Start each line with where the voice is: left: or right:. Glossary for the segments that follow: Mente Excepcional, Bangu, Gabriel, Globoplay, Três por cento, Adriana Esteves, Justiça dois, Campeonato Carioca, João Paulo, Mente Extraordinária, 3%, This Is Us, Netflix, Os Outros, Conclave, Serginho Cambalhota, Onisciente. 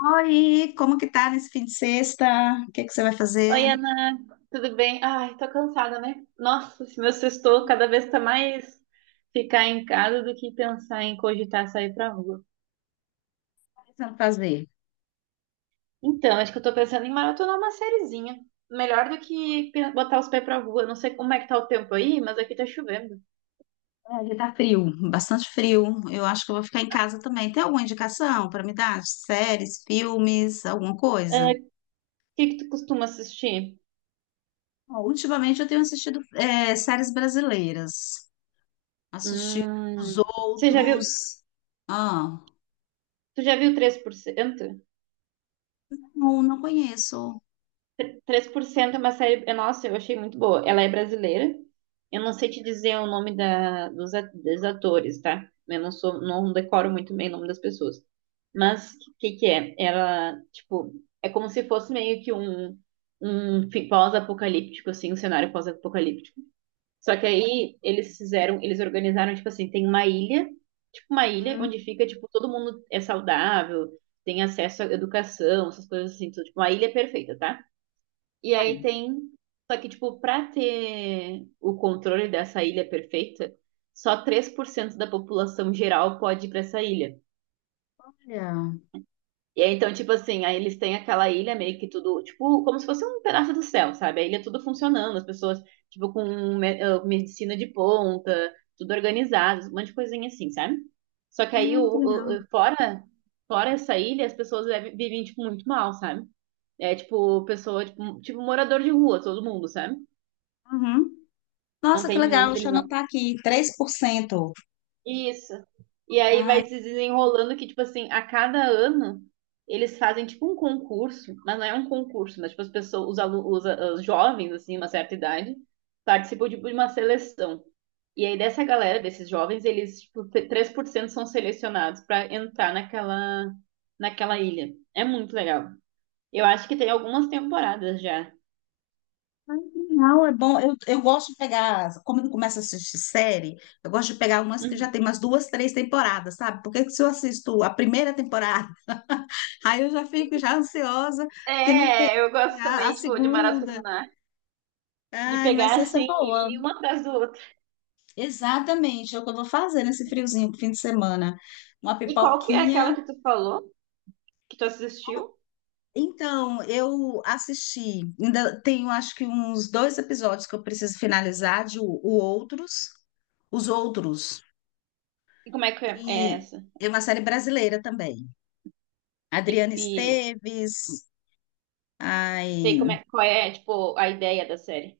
left: Oi, como que tá nesse fim de sexta? O que que você vai fazer?
right: Oi,
left: O
right: Ana, tudo bem? Ai, tô cansada, né? Nossa, esse meu sextou cada vez tá mais ficar em casa do que pensar em cogitar sair pra rua.
left: que você vai fazer?
right: Então, acho que eu tô pensando em maratonar uma sériezinha. Melhor do que botar os pés pra rua. Não sei como é que tá o tempo aí, mas aqui tá chovendo.
left: É, aqui tá frio, bastante frio. Eu acho que eu vou ficar em casa também. Tem alguma indicação para me dar? Séries, filmes, alguma
right: É,
left: coisa?
right: o que que tu costuma assistir?
left: Bom, ultimamente eu tenho assistido séries brasileiras. Assisti os
right: Hum, você já viu,
left: outros. Ah,
right: tu já viu 3%?
left: não, não conheço.
right: Três por cento é uma série. Nossa, eu achei muito boa. Ela é brasileira. Eu não sei te dizer o nome dos atores, tá? Eu não sou, não decoro muito bem o nome das pessoas. Mas o que que é? Ela, tipo, é como se fosse meio que um pós-apocalíptico, assim, um cenário pós-apocalíptico. Só que aí eles organizaram, tipo assim, tem uma ilha, tipo uma ilha
left: Hum,
right: onde fica, tipo, todo mundo é saudável, tem acesso à educação, essas coisas assim, tudo, tipo, uma ilha perfeita, tá? E aí
left: olha,
right: tem. Só que, tipo, pra ter o controle dessa ilha perfeita, só 3% da população geral pode ir pra essa ilha.
left: ah,
right: E aí, então, tipo assim, aí eles têm aquela ilha meio que tudo, tipo, como se fosse um pedaço do céu, sabe? A ilha tudo funcionando, as pessoas, tipo, com medicina de ponta, tudo organizado, um monte de coisinha assim, sabe? Só que aí,
left: que legal.
right: fora, fora essa ilha, as pessoas vivem, tipo, muito mal, sabe? É, tipo, morador de rua, todo mundo, sabe?
left: Uhum.
right: Não
left: Nossa, que
right: tem,
left: legal, O
right: não, eles
left: eu
right: não.
left: tá aqui, Três por cento.
right: Isso. E aí
left: Ah.
right: vai se desenrolando que, tipo assim, a cada ano eles fazem tipo um concurso, mas não é um concurso, mas tipo as pessoas, os alunos, os a- os jovens, assim, uma certa idade, participam tipo, de uma seleção. E aí dessa galera, desses jovens, eles, tipo, 3% são selecionados para entrar naquela, naquela ilha. É muito legal. Eu acho que tem algumas temporadas já.
left: Não, é bom. Eu gosto de como eu começo a assistir série, eu gosto de pegar umas que já tem
right: Uhum.
left: umas duas, três temporadas, sabe? Porque se eu assisto a primeira temporada, aí eu já fico já ansiosa, porque não tem
right: É, eu gosto
left: a
right: também, tipo, de
left: segunda.
right: maratonar. De
left: Ai, mas
right: pegar
left: essa é
right: assim,
left: boa.
right: e uma atrás do
left: Exatamente, é o que eu vou fazer nesse friozinho, fim de semana. Uma
right: E qual que é aquela
left: pipoquinha.
right: que tu falou, que tu assistiu?
left: Então, eu assisti, ainda tenho acho que uns dois episódios que eu preciso finalizar de o Outros. Os Outros.
right: E como é que é
left: E
right: essa?
left: é uma série brasileira também.
right: E,
left: Adriana
right: e
left: Esteves.
right: tem como
left: Ai,
right: é, qual é, tipo, a ideia da série?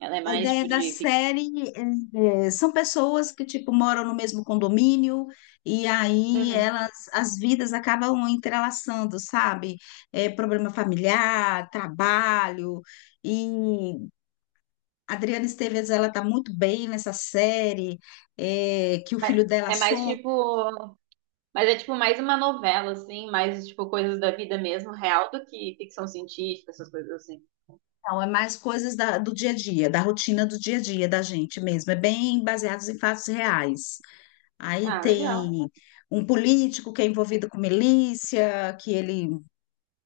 right: Ela é
left: a
right: mais,
left: ideia
right: tipo,
left: da
right: de ficção?
left: série são pessoas que tipo moram no mesmo condomínio e aí
right: Uhum.
left: elas as vidas acabam entrelaçando, sabe? É, problema familiar, trabalho e Adriana Esteves ela tá muito bem nessa série, que o
right: Mas
left: filho dela
right: é mais,
left: some.
right: tipo... Mas é, tipo, mais uma novela, assim. Mais, tipo, coisas da vida mesmo, real, do que ficção científica, essas coisas assim.
left: Não, é mais coisas do dia a dia, da rotina do dia a dia da gente mesmo. É bem baseados em fatos reais. Aí
right: Ah,
left: tem
right: legal.
left: um político que é envolvido com milícia, que ele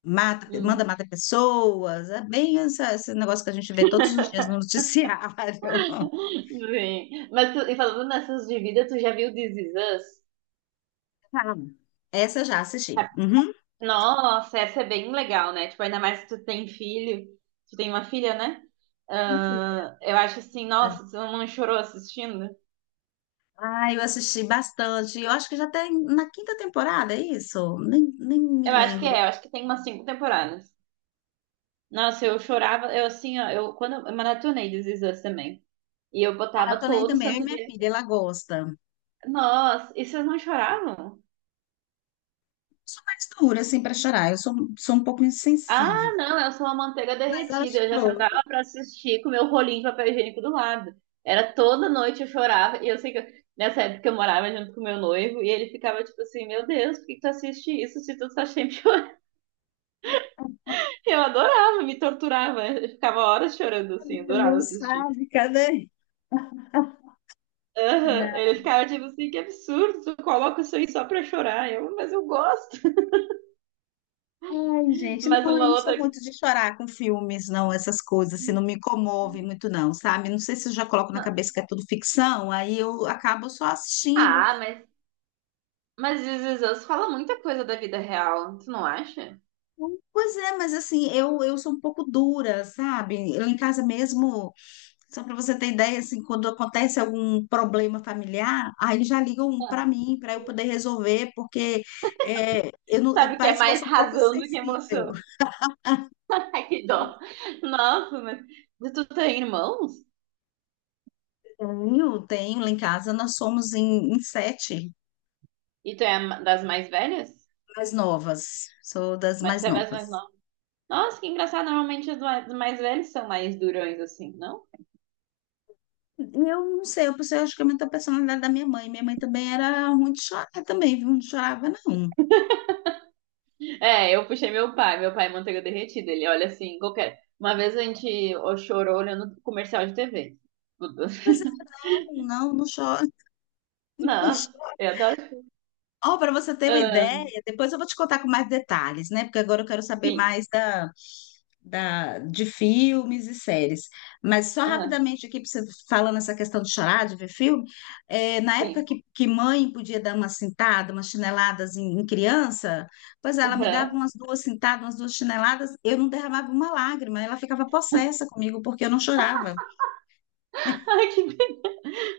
left: manda
right: Hum.
left: matar pessoas. É bem esse negócio que a gente vê todos os dias no noticiário.
right: Sim. E falando nessas de vida, tu já viu This Is Us?
left: Ah, essa eu já assisti. Uhum.
right: Nossa, essa é bem legal, né? Tipo, ainda mais se tu tem filho, tu tem uma filha, né? Ah, eu acho assim, nossa, tu não chorou assistindo?
left: Ah, eu assisti bastante. Eu acho que já tem na quinta temporada, é isso? Nem me lembro.
right: Eu acho que tem umas cinco temporadas. Nossa, eu chorava, eu assim, ó, eu quando eu maratonei This Is Us também. E eu botava
left: Maratonei
right: todo
left: também, eu e
right: santo
left: minha
right: dia.
left: filha, ela gosta.
right: Nossa, e vocês não choravam?
left: Sou mais dura, assim, para chorar. Eu sou um pouco insensível.
right: Ah, não, eu sou uma manteiga
left: Mas ela
right: derretida. Eu já
left: chorou.
right: sentava pra assistir com meu rolinho de papel higiênico do lado. Era toda noite eu chorava. E eu sei que eu- nessa época eu morava junto com meu noivo e ele ficava tipo assim: Meu Deus, por que que tu assiste isso se tu tá sempre chorando? Eu adorava, me torturava. Eu ficava horas chorando assim,
left: Não
right: adorava assistir.
left: sabe, cadê?
right: Aham,
left: Não.
right: ele ficava tipo assim: Que absurdo, tu coloca isso aí só pra chorar. Mas eu gosto.
left: Ai, gente,
right: Mas
left: não, eu
right: uma
left: não sou
right: outra.
left: muito de chorar com filmes, não, essas coisas, assim, não me comove muito, não, sabe? Não sei se eu já coloco na
right: Não.
left: cabeça que é tudo ficção, aí eu acabo só assistindo.
right: Ah, mas, mas This Is Us fala muita coisa da vida real, tu não acha?
left: Pois é, mas assim, eu sou um pouco dura, sabe? Eu em casa mesmo, só para você ter ideia, assim, quando acontece algum problema familiar, aí já ligam para mim, para eu poder resolver, porque é, eu não, é,
right: Sabe que é
left: parece que eu
right: mais
left: sou um pouco
right: razão do que
left: sensível.
right: emoção. Ai, que dó. Nossa, mas tu tem irmãos?
left: Tenho, tenho, lá em casa nós somos em sete
right: E tu é a das mais velhas?
left: mais novas, sou das mais
right: Tu é das mais
left: novas.
right: novas? Nossa, que engraçado. Normalmente os mais velhos são mais durões, assim, não?
left: E eu não sei, eu pensei, acho que é muito a personalidade da minha mãe. Minha mãe também era muito chorar também, viu? Não chorava, não.
right: É, eu puxei meu pai. Meu pai é manteiga derretida. Ele olha assim, qualquer... Uma vez a gente ó, chorou olhando comercial de TV.
left: Pois é, não, não, não chora.
right: Nossa, eu adoro.
left: Ó, para você ter uma
right: Ahn,
left: ideia, depois eu vou te contar com mais detalhes, né? Porque agora eu quero saber
right: sim,
left: mais de filmes e séries. Mas só
right: aham,
left: rapidamente aqui, pra você falando essa questão de chorar, de ver filme, na
right: sim.
left: época que mãe podia dar uma cintada, umas chineladas em criança, pois ela me dava
right: Aham.
left: umas duas cintadas, umas duas chineladas, eu não derramava uma lágrima, ela ficava possessa comigo porque eu não chorava.
right: Ai,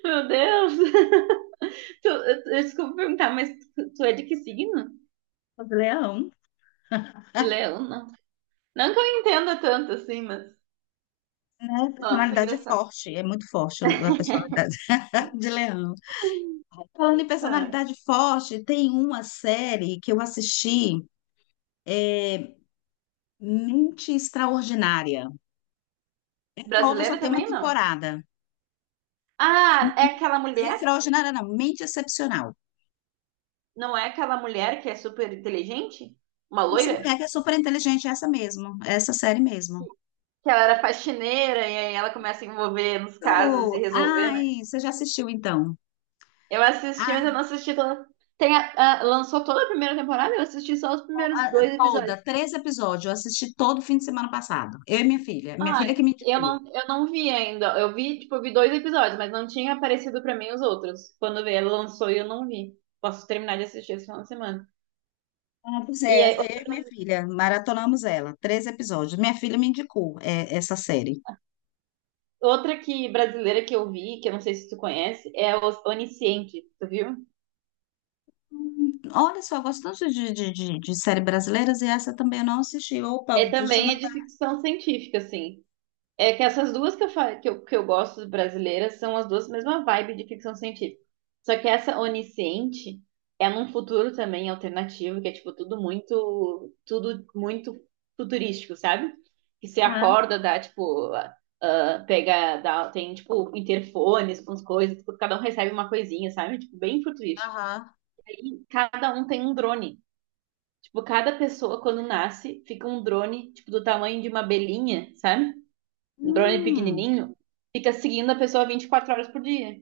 right: Meu Deus. Eu desculpa perguntar, mas tu é de que signo?
left: Eu falei, Leão,
right: De leão, não? Não que eu entenda tanto assim, mas.
left: a
right: Nossa,
left: personalidade é
right: engraçado.
left: forte, é muito forte a personalidade de Leão. Falando em
right: Ah,
left: personalidade forte, tem uma série que eu assisti, Mente Extraordinária. É nova, só
right: brasileira
left: tem uma
right: também não.
left: temporada.
right: Ah, é aquela mulher?
left: Extraordinária não, Mente Excepcional.
right: Não é aquela mulher que é super inteligente? Uma
left: Essa mulher
right: loira?
left: que é super inteligente, é essa mesmo, é essa série mesmo.
right: Que ela era faxineira e aí ela começa a envolver nos casos e resolver, né?
left: Ai, você já assistiu então?
right: Eu assisti, mas eu não
left: Ai,
right: assisti toda. Tem lançou toda a primeira temporada, eu assisti só os primeiros dois
left: toda,
right: episódios.
left: três episódios, eu assisti todo fim de semana passado. Eu e minha
right: Ah,
left: filha que me indicou.
right: eu não vi ainda. Eu vi, tipo, eu vi dois episódios, mas não tinha aparecido pra mim os outros. Quando veio, ela lançou e eu não vi. Posso terminar de assistir esse final de semana.
left: Ah, pois
right: E
left: é,
right: aí,
left: eu e minha filha, maratonamos ela, três episódios. Minha filha me indicou essa série.
right: outra que brasileira que eu vi, que eu não sei se tu conhece, é o Onisciente, tu viu?
left: Olha só, eu gosto tanto de série brasileiras e essa também eu não assisti. Opa,
right: É
left: deixa eu
right: também é de
left: anotar.
right: ficção científica, assim. É que essas duas que eu, fa- que eu gosto brasileiras são as duas mesma vibe de ficção científica. Só que essa Onisciente é num futuro também alternativo, que é tipo tudo muito futurístico, sabe? Que você
left: Aham,
right: acorda, dá tipo, ah, pega, dá, tem tipo interfones com as coisas, tipo, cada um recebe uma coisinha, sabe? Tipo, bem futurístico.
left: aham.
right: Aí cada um tem um drone. Tipo, cada pessoa quando nasce fica um drone, tipo, do tamanho de uma abelhinha, sabe? Um drone
left: Hum,
right: pequenininho, fica seguindo a pessoa 24 horas por dia.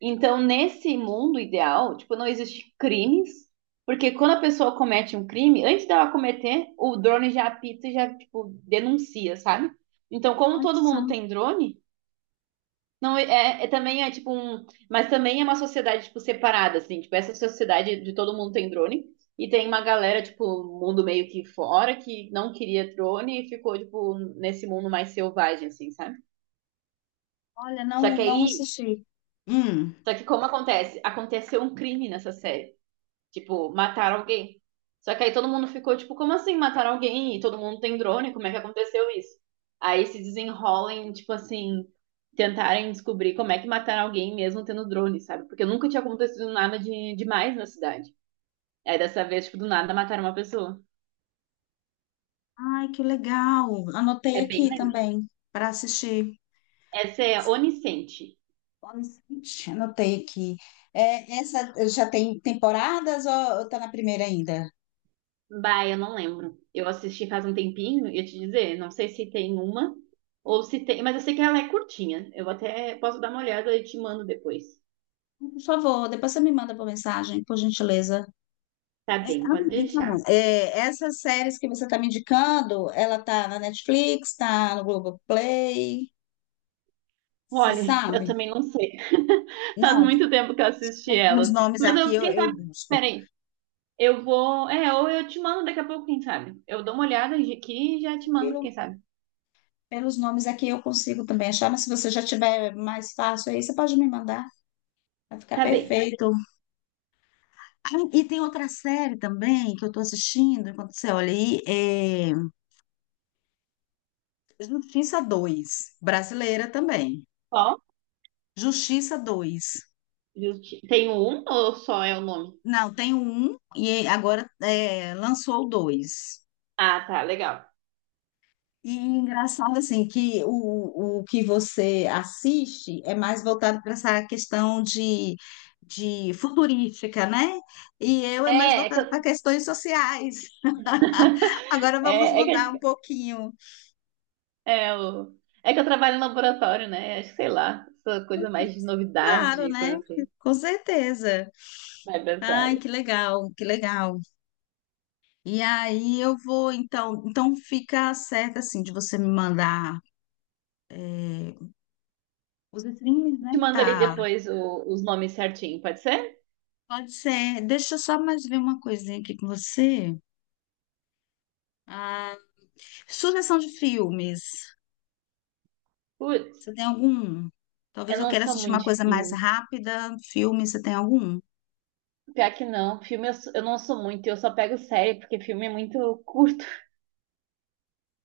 right: Então, nesse mundo ideal, tipo, não existe crimes, porque quando a pessoa comete um crime, antes dela cometer, o drone já apita e já, tipo, denuncia, sabe? Então, como
left: olha
right: todo
left: só.
right: mundo tem drone, não é, é também é tipo um, mas também é uma sociedade tipo separada assim, tipo essa sociedade de todo mundo tem drone e tem uma galera tipo mundo meio que fora que não queria drone e ficou tipo nesse mundo mais selvagem assim, sabe?
left: Olha,
right: Só
left: não,
right: que
left: não
right: aí,
left: assisti. Hum.
right: só que como acontece? Aconteceu um crime nessa série. Tipo, mataram alguém. Só que aí todo mundo ficou, tipo, como assim mataram alguém? E todo mundo tem drone, como é que aconteceu isso? Aí se desenrolem, tipo assim, tentarem descobrir como é que mataram alguém mesmo tendo drone, sabe? Porque nunca tinha acontecido nada de demais na cidade. Aí dessa vez, tipo, do nada mataram uma pessoa.
left: Ai, que legal. Anotei
right: É bem
left: aqui
right: legal.
left: também para assistir.
right: Essa é Onisciente.
left: Honestamente, anotei aqui. É, essa já tem temporadas ou tá na primeira ainda?
right: Bah, eu não lembro. Eu assisti faz um tempinho, ia te dizer, não sei se tem uma ou se tem, mas eu sei que ela é curtinha. Eu até posso dar uma olhada e te mando depois.
left: Por favor, depois você me manda por mensagem, por gentileza.
right: Tá
left: É,
right: bem,
left: ah,
right: pode
left: Então,
right: deixar.
left: é, essas séries que você está me indicando, ela tá na Netflix, tá no Globoplay, você
right: Olha, eu
left: sabe?
right: também não sei. Faz
left: Não, tá-
right: muito tempo que eu assisti
left: pelos
right: elas.
left: nomes
right: Mas
left: aqui
right: eu,
left: eu,
right: quem
left: eu
right: sabe,
left: busco.
right: peraí, ou eu te mando daqui a pouco, quem sabe. Eu dou uma olhada aqui e já te mando,
left: Pelo-
right: quem sabe.
left: pelos nomes aqui eu consigo também achar, mas se você já tiver mais fácil aí, você pode me mandar, vai ficar
right: Tá bem.
left: perfeito. Ah, e tem outra série também que eu estou assistindo, enquanto você olha aí, é Justiça dois, brasileira também.
right: Ó,
left: Justiça dois.
right: tem um ou só é o nome?
left: Não, tem o um e agora é, lançou o dois.
right: Ah, tá, legal.
left: E engraçado assim que o que você assiste é mais voltado para essa questão de futurística, né? E eu é mais
right: É, é que,
left: voltado para
right: eu-
left: questões sociais. Agora vamos
right: é, é
left: mudar um
right: que a
left: pouquinho.
right: É, o... é que eu trabalho em laboratório, né? Acho que sei lá, essa coisa mais de
left: Claro,
right: novidade,
left: né?
right: coisa assim.
left: Com certeza.
right: Vai pra essa
left: Ai,
right: área.
left: que legal, que legal. E aí eu vou então, então fica certo assim de você me mandar é, Os streams, né?
right: Te mando ali
left: Tá,
right: depois os nomes certinho, pode ser?
left: pode ser. Deixa eu só mais ver uma coisinha aqui com você. Ah, sugestão de filmes.
right: Putz,
left: Você tem algum? Talvez
right: eu
left: eu
right: não
left: queira
right: sou
left: assistir uma
right: muito de
left: coisa mais
right: filme.
left: rápida. Filme, você tem algum?
right: Pior que não, filme eu, sou- eu não sou muito, eu só pego série, porque filme é muito curto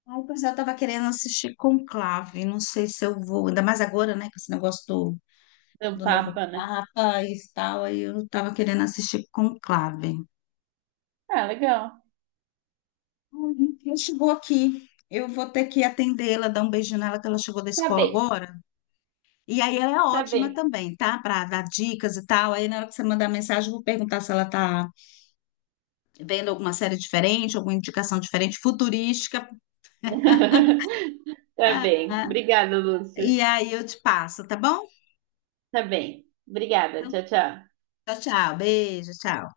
left: Ai, pois é, eu tava querendo assistir Conclave. Não sei se eu vou. Ainda mais agora, né? Com esse negócio do,
right: do
left: do novo
right: Papa, né?
left: Papa e tal. Aí eu tava querendo assistir Conclave.
right: Ah, legal.
left: Ai, ela chegou aqui. Eu vou ter que atendê-la, dar um beijo nela, que ela chegou da
right: Tá
left: escola
right: bem,
left: agora. E aí ela é
right: tá
left: ótima
right: bem.
left: também, tá? Para dar dicas e tal. Aí na hora que você mandar mensagem, eu vou perguntar se ela tá vendo alguma série diferente, alguma indicação diferente, futurística.
right: Tá bem.
left: Ah,
right: Obrigada, Lúcia.
left: e aí eu te passo, tá bom?
right: Tá bem. Obrigada.
left: Então,
right: Tchau, tchau.
left: tchau, tchau. Beijo, tchau.